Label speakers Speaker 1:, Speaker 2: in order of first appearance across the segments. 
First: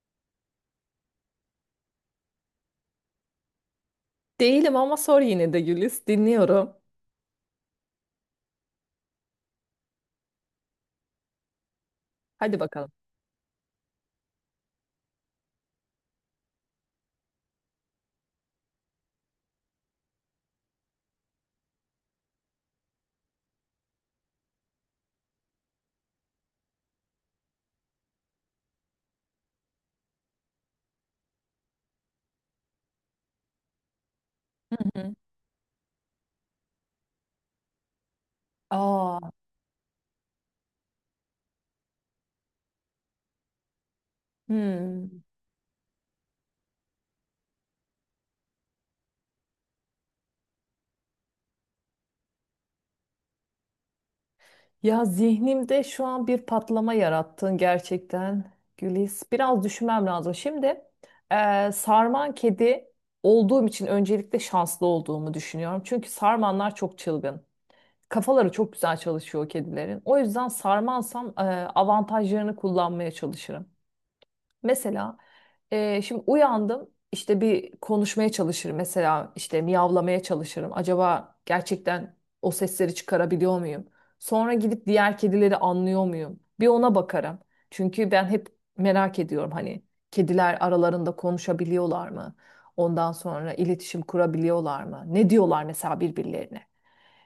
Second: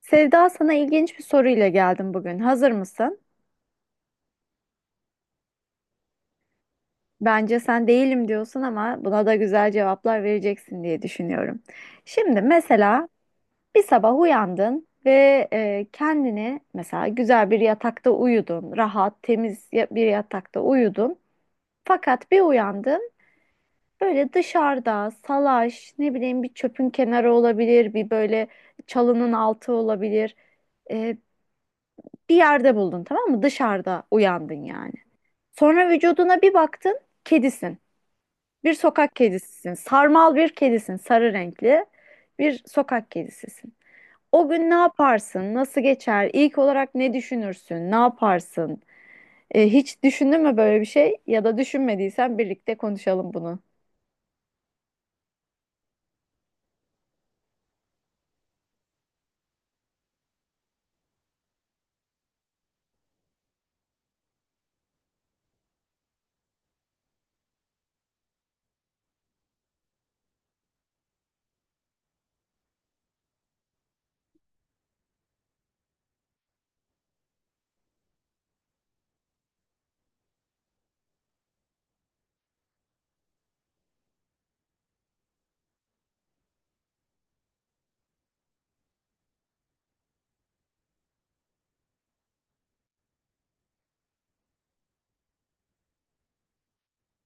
Speaker 1: Sevda, sana ilginç bir soruyla geldim bugün. Hazır mısın?
Speaker 2: Değilim ama sor yine de Güliz. Dinliyorum.
Speaker 1: Bence sen değilim diyorsun ama buna da güzel cevaplar vereceksin diye düşünüyorum. Şimdi
Speaker 2: Hadi bakalım.
Speaker 1: mesela bir sabah uyandın ve kendini mesela güzel bir yatakta uyudun, rahat, temiz bir yatakta uyudun. Fakat bir uyandın böyle dışarıda salaş, ne bileyim bir çöpün kenarı olabilir, bir böyle çalının altı olabilir. E, bir yerde buldun, tamam mı? Dışarıda uyandın
Speaker 2: Hı
Speaker 1: yani.
Speaker 2: hı.
Speaker 1: Sonra vücuduna bir baktın, kedisin. Bir sokak
Speaker 2: Aa,
Speaker 1: kedisisin. Sarmal bir kedisin, sarı renkli bir sokak kedisisin. O gün ne
Speaker 2: hmm.
Speaker 1: yaparsın? Nasıl geçer? İlk olarak ne düşünürsün? Ne yaparsın? Hiç düşündün mü böyle bir şey? Ya da düşünmediysen birlikte konuşalım bunu.
Speaker 2: Ya zihnimde şu an bir patlama yarattın gerçekten Güliz. Biraz düşünmem lazım. Şimdi sarman kedi olduğum için öncelikle şanslı olduğumu düşünüyorum. Çünkü sarmanlar çok çılgın. Kafaları çok güzel çalışıyor o kedilerin. O yüzden sarmansam avantajlarını kullanmaya çalışırım. Mesela şimdi uyandım işte bir konuşmaya çalışırım, mesela işte miyavlamaya çalışırım. Acaba gerçekten o sesleri çıkarabiliyor muyum? Sonra gidip diğer kedileri anlıyor muyum? Bir ona bakarım. Çünkü ben hep merak ediyorum, hani kediler aralarında konuşabiliyorlar mı? Ondan sonra iletişim kurabiliyorlar mı? Ne diyorlar mesela birbirlerine?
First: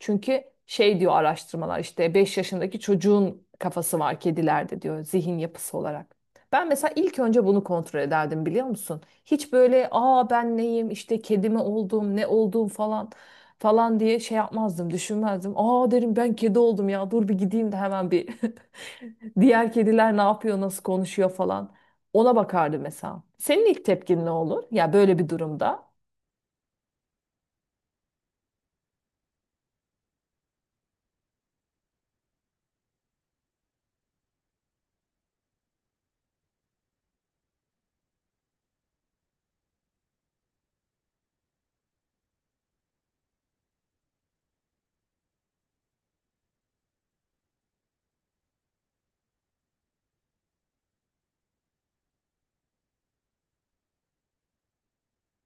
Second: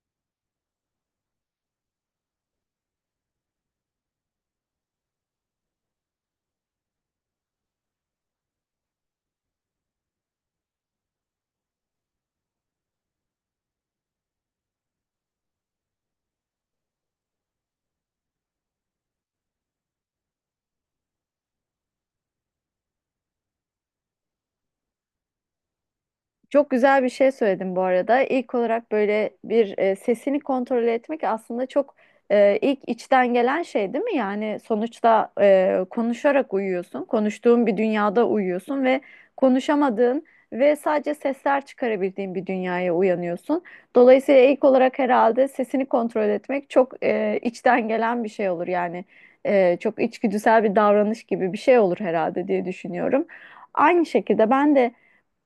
Speaker 2: Çünkü şey diyor araştırmalar, işte 5 yaşındaki çocuğun kafası var kedilerde diyor, zihin yapısı olarak. Ben mesela ilk önce bunu kontrol ederdim, biliyor musun? Hiç böyle aa ben neyim işte kedi mi oldum ne olduğum falan falan diye şey yapmazdım, düşünmezdim. Aa, derim ben kedi oldum ya, dur bir gideyim de hemen bir diğer kediler ne yapıyor, nasıl konuşuyor falan. Ona bakardı mesela. Senin ilk tepkin ne olur? Ya böyle bir durumda.
Speaker 1: Çok güzel bir şey söyledin bu arada. İlk olarak böyle bir sesini kontrol etmek aslında çok ilk içten gelen şey değil mi? Yani sonuçta konuşarak uyuyorsun, konuştuğun bir dünyada uyuyorsun ve konuşamadığın ve sadece sesler çıkarabildiğin bir dünyaya uyanıyorsun. Dolayısıyla ilk olarak herhalde sesini kontrol etmek çok içten gelen bir şey olur yani. Çok içgüdüsel bir davranış gibi bir şey olur herhalde diye düşünüyorum. Aynı şekilde ben de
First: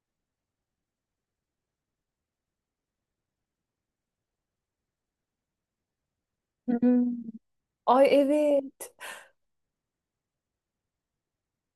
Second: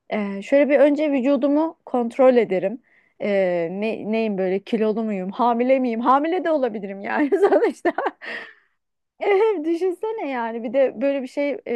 Speaker 1: şöyle bir önce vücudumu kontrol ederim. Neyim böyle, kilolu muyum, hamile miyim? Hamile de olabilirim
Speaker 2: Hmm.
Speaker 1: yani sonuçta.
Speaker 2: Ay, evet.
Speaker 1: Evet, düşünsene yani bir de böyle bir şey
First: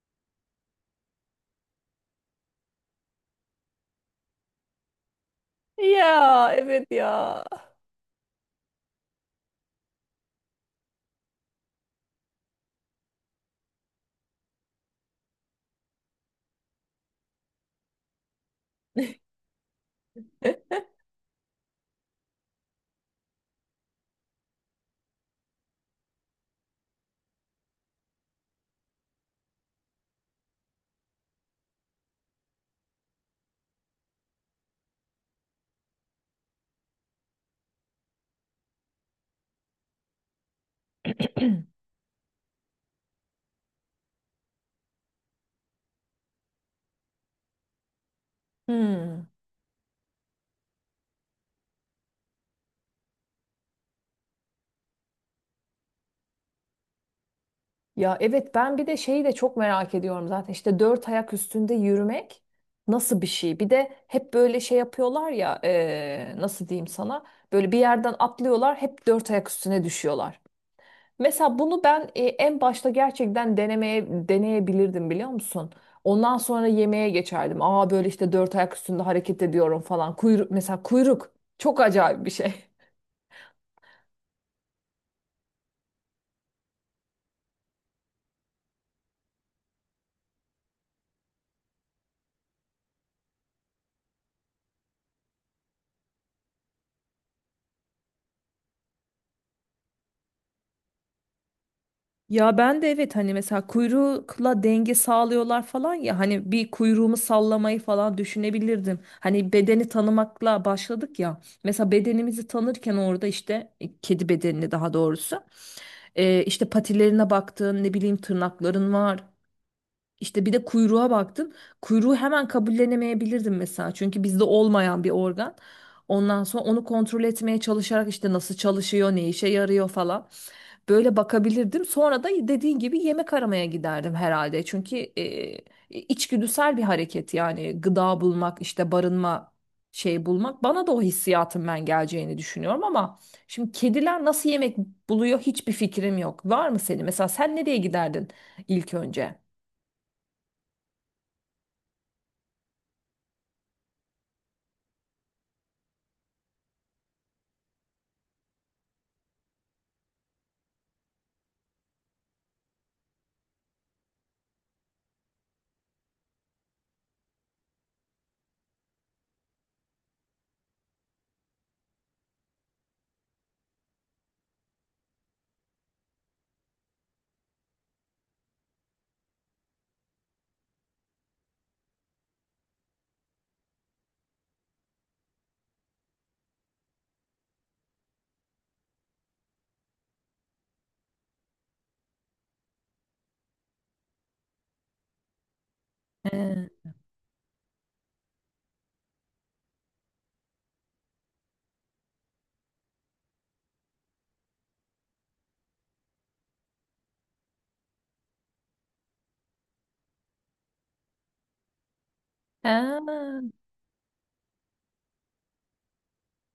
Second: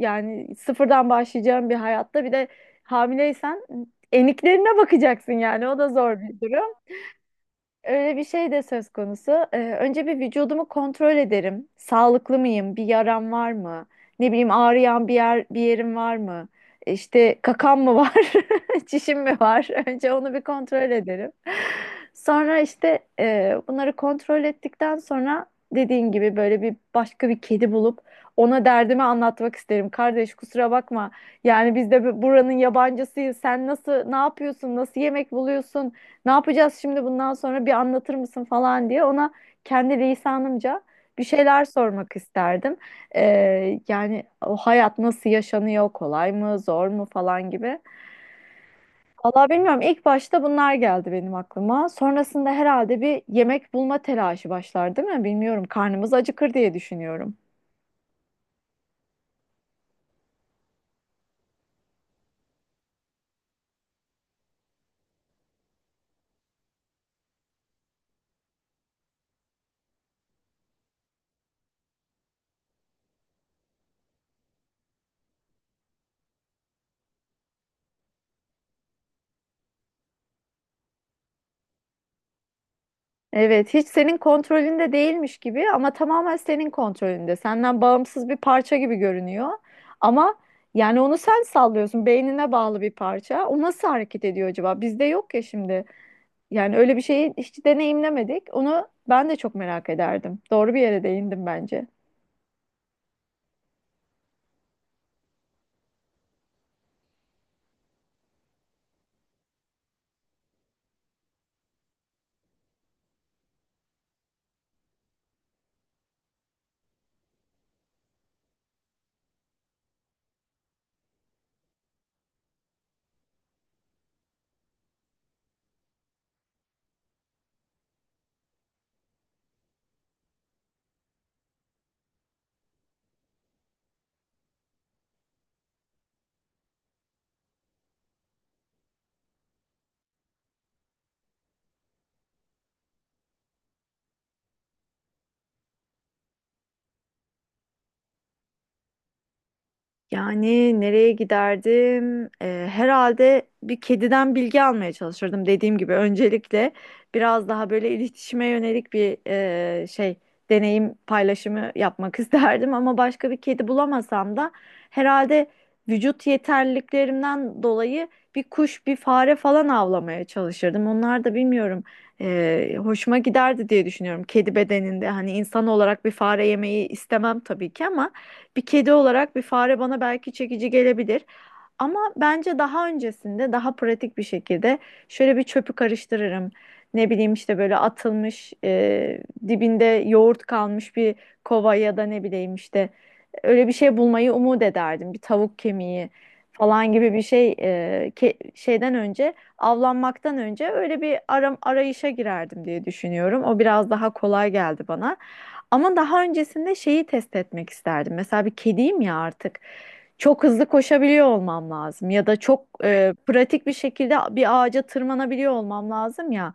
Speaker 1: yani sıfırdan başlayacağım bir hayatta bir de hamileysen eniklerine bakacaksın, yani o da zor bir
Speaker 2: Ya
Speaker 1: durum.
Speaker 2: evet ya.
Speaker 1: Öyle bir şey de söz konusu. Önce bir vücudumu kontrol ederim. Sağlıklı mıyım? Bir yaram var mı? Ne bileyim, ağrıyan bir yer bir yerim var mı? İşte kakan mı var? Çişim mi var? Önce onu bir kontrol ederim. Sonra işte bunları kontrol ettikten sonra dediğin gibi böyle bir başka bir kedi bulup ona derdimi anlatmak isterim. Kardeş, kusura bakma. Yani biz de buranın yabancısıyız. Sen nasıl, ne yapıyorsun? Nasıl yemek buluyorsun? Ne yapacağız şimdi bundan sonra, bir anlatır mısın falan diye ona kendi lisanımca bir şeyler sormak isterdim. Yani o hayat nasıl yaşanıyor, kolay mı, zor mu falan gibi.
Speaker 2: Hmm.
Speaker 1: Vallahi bilmiyorum. İlk başta bunlar geldi benim aklıma. Sonrasında herhalde bir yemek bulma telaşı başlar, değil mi? Bilmiyorum. Karnımız acıkır diye düşünüyorum.
Speaker 2: Ya evet, ben bir de şeyi de çok merak ediyorum zaten, işte dört ayak üstünde yürümek nasıl bir şey? Bir de hep böyle şey yapıyorlar ya nasıl diyeyim sana, böyle bir yerden atlıyorlar, hep dört ayak üstüne düşüyorlar. Mesela bunu ben en başta gerçekten denemeye deneyebilirdim, biliyor musun? Ondan sonra yemeğe geçerdim. Aa, böyle işte dört ayak üstünde hareket ediyorum falan. Kuyruk, mesela kuyruk çok acayip bir şey.
Speaker 1: Evet, hiç senin kontrolünde değilmiş gibi ama tamamen senin kontrolünde. Senden bağımsız bir parça gibi görünüyor. Ama yani onu sen sallıyorsun. Beynine bağlı bir parça. O nasıl hareket ediyor acaba? Bizde yok ya şimdi. Yani öyle bir şeyi hiç deneyimlemedik. Onu ben de çok merak ederdim. Doğru bir yere değindim bence.
Speaker 2: Ya ben de evet, hani mesela kuyrukla denge sağlıyorlar falan ya, hani bir kuyruğumu sallamayı falan düşünebilirdim. Hani bedeni tanımakla başladık ya. Mesela bedenimizi tanırken orada işte kedi bedenini, daha doğrusu işte patilerine baktın, ne bileyim tırnakların var, işte bir de kuyruğa baktım. Kuyruğu hemen kabullenemeyebilirdim mesela. Çünkü bizde olmayan bir organ. Ondan sonra onu kontrol etmeye çalışarak işte nasıl çalışıyor, ne işe yarıyor falan. Böyle bakabilirdim. Sonra da dediğin gibi yemek aramaya giderdim herhalde. Çünkü içgüdüsel bir hareket yani gıda bulmak, işte barınma şey bulmak. Bana da o hissiyatın ben geleceğini düşünüyorum ama şimdi kediler nasıl yemek buluyor hiçbir fikrim yok. Var mı senin? Mesela sen nereye giderdin ilk önce?
Speaker 1: Yani nereye giderdim? Herhalde bir kediden bilgi almaya çalışırdım. Dediğim gibi öncelikle biraz daha böyle iletişime yönelik bir e, şey deneyim paylaşımı yapmak isterdim. Ama başka bir kedi bulamasam da herhalde vücut yeterliliklerimden dolayı bir kuş, bir fare falan avlamaya çalışırdım. Onlar da bilmiyorum, hoşuma giderdi diye düşünüyorum. Kedi bedeninde hani insan olarak bir fare yemeyi istemem tabii ki ama bir kedi olarak bir fare bana belki çekici gelebilir. Ama bence daha öncesinde daha pratik bir şekilde şöyle bir çöpü karıştırırım. Ne bileyim işte böyle atılmış dibinde yoğurt kalmış bir kova ya da ne bileyim işte öyle bir şey bulmayı umut ederdim. Bir tavuk kemiği
Speaker 2: He.
Speaker 1: falan gibi bir şey şeyden önce, avlanmaktan önce öyle bir arayışa girerdim diye düşünüyorum. O biraz daha kolay geldi bana. Ama daha öncesinde şeyi test etmek isterdim. Mesela bir kediyim ya artık, çok hızlı koşabiliyor olmam lazım ya da çok
Speaker 2: He.
Speaker 1: pratik bir şekilde bir ağaca tırmanabiliyor olmam lazım ya.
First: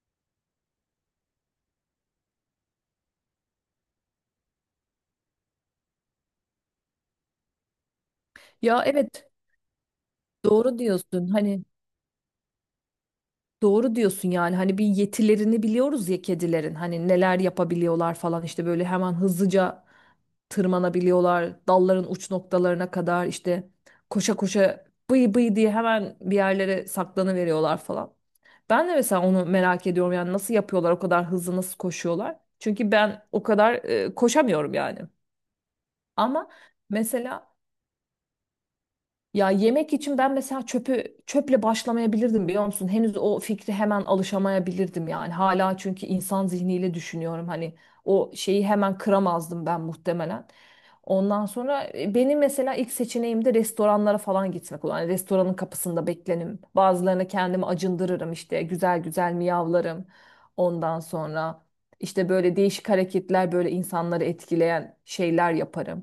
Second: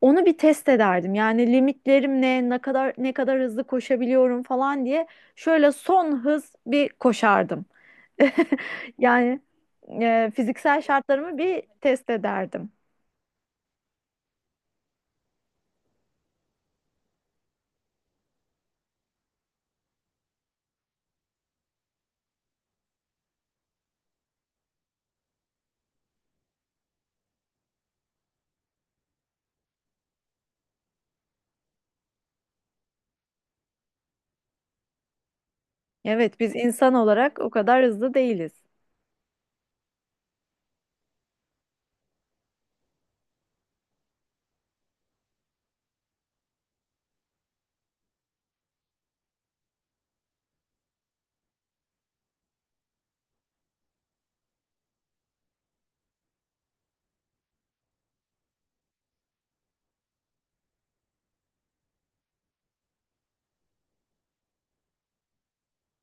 Speaker 1: Onu bir test ederdim. Yani limitlerim ne, ne kadar hızlı koşabiliyorum falan diye şöyle son hız bir koşardım.
Speaker 2: Ya evet,
Speaker 1: Yani
Speaker 2: doğru
Speaker 1: fiziksel
Speaker 2: diyorsun.
Speaker 1: şartlarımı bir
Speaker 2: Hani
Speaker 1: test ederdim.
Speaker 2: Doğru diyorsun yani, hani bir yetilerini biliyoruz ya kedilerin, hani neler yapabiliyorlar falan, işte böyle hemen hızlıca tırmanabiliyorlar dalların uç noktalarına kadar, işte koşa koşa bıy bıy diye hemen bir yerlere saklanıveriyorlar falan. Ben de mesela onu merak ediyorum, yani nasıl yapıyorlar, o kadar hızlı nasıl koşuyorlar? Çünkü ben o kadar koşamıyorum yani.
Speaker 1: Evet,
Speaker 2: Ama
Speaker 1: biz insan olarak o
Speaker 2: mesela
Speaker 1: kadar hızlı değiliz.
Speaker 2: ya yemek için ben mesela çöpü, çöple başlamayabilirdim, biliyor musun? Henüz o fikri hemen alışamayabilirdim yani. Hala çünkü insan zihniyle düşünüyorum. Hani o şeyi hemen kıramazdım ben muhtemelen. Ondan sonra benim mesela ilk seçeneğim de restoranlara falan gitmek olur. Hani restoranın kapısında beklenim. Bazılarına kendimi acındırırım, işte güzel güzel miyavlarım. Ondan sonra işte böyle değişik hareketler, böyle insanları etkileyen şeyler yaparım,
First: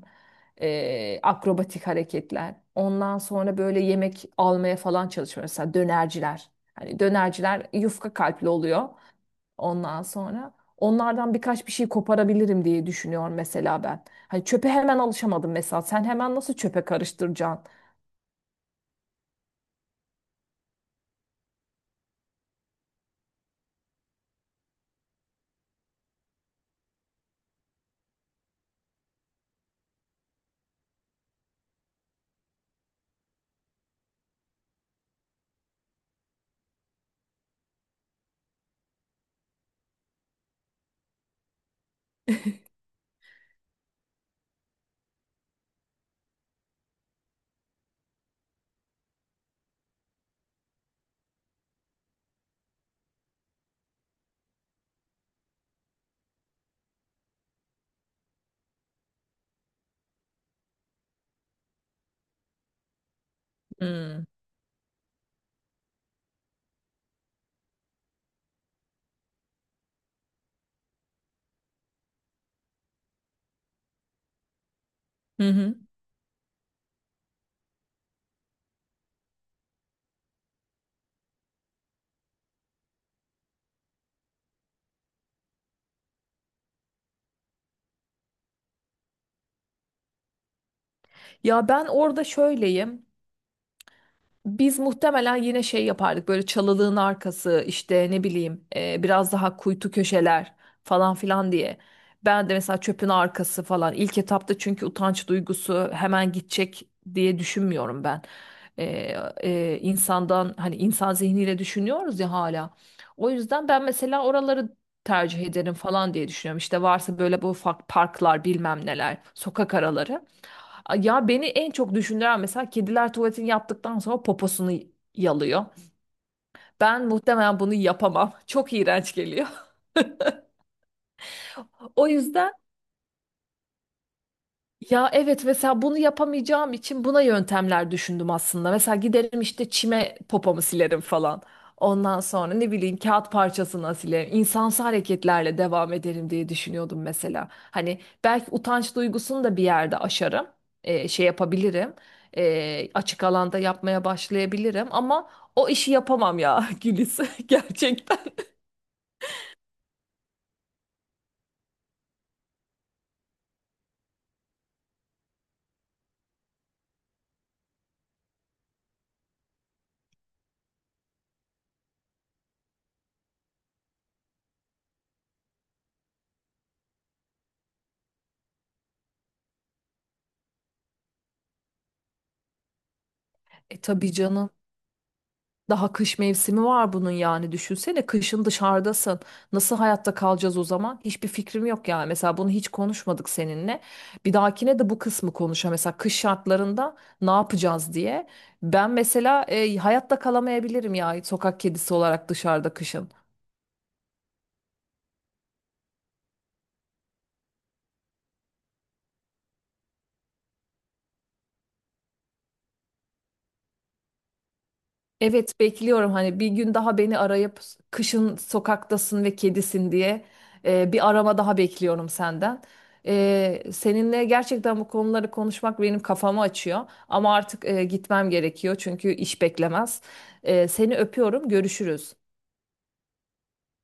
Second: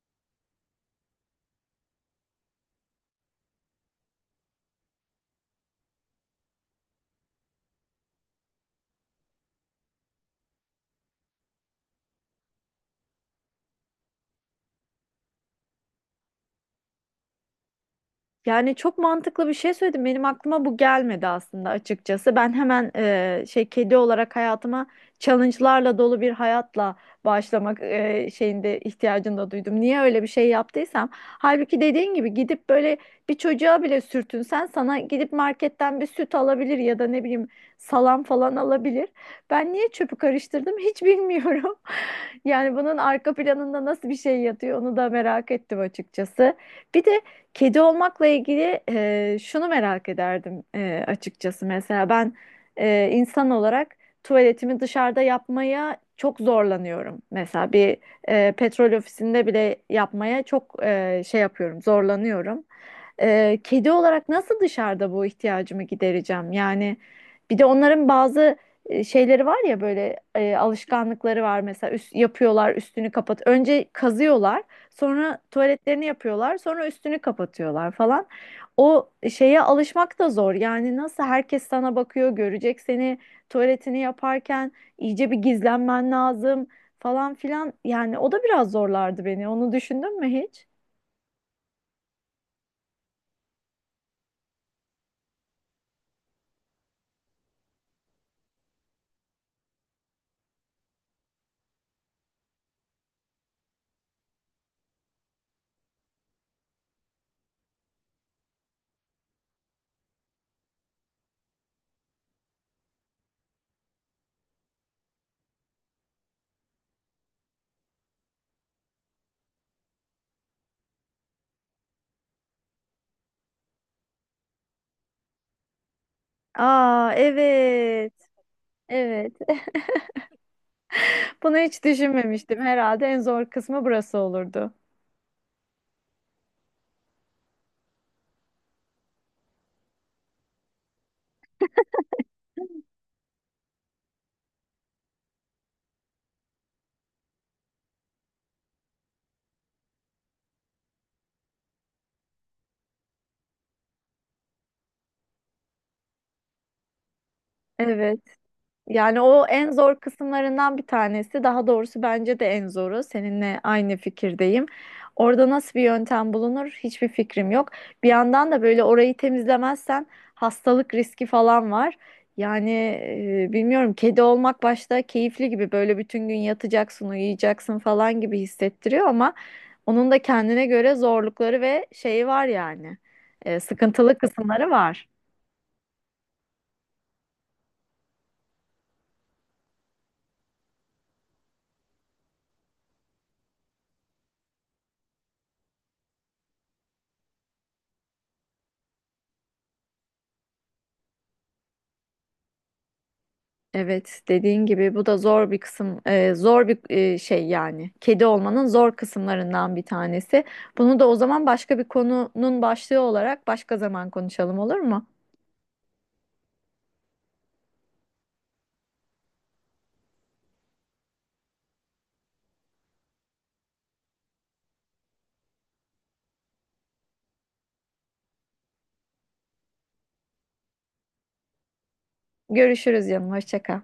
Speaker 2: akrobatik hareketler. Ondan sonra böyle yemek almaya falan çalışıyor. Mesela dönerciler. Hani dönerciler yufka kalpli oluyor. Ondan sonra onlardan birkaç bir şey koparabilirim diye düşünüyorum mesela ben. Hani çöpe hemen alışamadım mesela. Sen hemen nasıl çöpe karıştıracaksın?
Speaker 1: Yani çok mantıklı bir şey söyledim. Benim aklıma bu gelmedi aslında açıkçası. Ben hemen kedi olarak hayatıma challenge'larla dolu bir hayatla başlamak şeyinde ihtiyacını da duydum. Niye öyle bir şey yaptıysam. Halbuki dediğin gibi gidip böyle bir çocuğa bile sürtünsen sana gidip marketten bir süt alabilir ya da ne bileyim salam falan alabilir. Ben niye çöpü karıştırdım hiç bilmiyorum. Yani bunun arka planında nasıl bir şey yatıyor onu da merak ettim açıkçası. Bir de kedi olmakla ilgili şunu merak ederdim açıkçası. Mesela ben insan olarak tuvaletimi dışarıda yapmaya çok zorlanıyorum. Mesela bir petrol ofisinde bile yapmaya çok zorlanıyorum. Kedi
Speaker 2: Hmm.
Speaker 1: olarak nasıl dışarıda bu ihtiyacımı gidereceğim? Yani bir de onların bazı şeyleri var ya, böyle alışkanlıkları var. Mesela yapıyorlar, üstünü kapat. Önce kazıyorlar. Sonra
Speaker 2: Hı hı.
Speaker 1: tuvaletlerini yapıyorlar. Sonra üstünü kapatıyorlar falan. O şeye alışmak da zor. Yani nasıl, herkes sana bakıyor, görecek seni tuvaletini yaparken, iyice bir gizlenmen lazım falan filan. Yani o da biraz zorlardı beni. Onu düşündün mü hiç?
Speaker 2: Ya ben orada şöyleyim. Biz muhtemelen yine şey yapardık, böyle çalılığın arkası, işte ne bileyim biraz daha kuytu köşeler falan filan diye. Ben de mesela çöpün arkası falan ilk etapta, çünkü utanç duygusu hemen gidecek diye düşünmüyorum ben. E, insandan, hani insan zihniyle düşünüyoruz ya hala. O yüzden ben mesela oraları tercih ederim falan diye düşünüyorum. İşte varsa böyle bu ufak parklar bilmem neler, sokak araları. A- ya beni en çok düşündüren, mesela kediler tuvaletini yaptıktan sonra poposunu yalıyor. Ben
Speaker 1: Aa,
Speaker 2: muhtemelen bunu
Speaker 1: evet.
Speaker 2: yapamam. Çok iğrenç
Speaker 1: Evet.
Speaker 2: geliyor.
Speaker 1: Bunu hiç
Speaker 2: O yüzden,
Speaker 1: düşünmemiştim. Herhalde en zor kısmı burası olurdu.
Speaker 2: ya evet mesela bunu yapamayacağım için buna yöntemler düşündüm aslında. Mesela giderim işte çime popomu silerim falan. Ondan sonra ne bileyim kağıt parçasına silerim. İnsansı hareketlerle devam ederim diye düşünüyordum mesela. Hani belki utanç duygusunu da bir yerde aşarım. Şey yapabilirim. Açık alanda yapmaya başlayabilirim ama o işi yapamam ya Gülis gerçekten.
Speaker 1: Evet. Yani o en zor kısımlarından bir tanesi. Daha doğrusu bence de en zoru. Seninle aynı fikirdeyim. Orada nasıl bir yöntem bulunur hiçbir fikrim yok. Bir yandan da böyle orayı temizlemezsen hastalık riski falan var. Yani bilmiyorum, kedi olmak başta keyifli gibi, böyle bütün gün yatacaksın, uyuyacaksın falan gibi hissettiriyor ama onun da kendine göre zorlukları ve şeyi var yani.
Speaker 2: E tabii
Speaker 1: Sıkıntılı
Speaker 2: canım.
Speaker 1: kısımları var.
Speaker 2: Daha kış mevsimi var bunun, yani düşünsene kışın dışarıdasın. Nasıl hayatta kalacağız o zaman? Hiçbir fikrim yok yani. Mesela bunu hiç konuşmadık seninle. Bir dahakine de bu kısmı konuşa. Mesela kış şartlarında ne yapacağız diye. Ben mesela hayatta kalamayabilirim ya sokak kedisi olarak dışarıda kışın.
Speaker 1: Evet, dediğin gibi bu da zor bir kısım, şey yani. Kedi olmanın zor kısımlarından bir tanesi. Bunu da o zaman başka bir konunun başlığı olarak başka zaman konuşalım, olur mu?
Speaker 2: Evet bekliyorum hani bir gün daha beni arayıp kışın sokaktasın ve kedisin diye bir arama daha bekliyorum senden. Seninle gerçekten bu konuları konuşmak benim kafamı açıyor ama artık gitmem gerekiyor çünkü iş beklemez. Seni öpüyorum, görüşürüz.
Speaker 1: Görüşürüz canım, hoşça kal.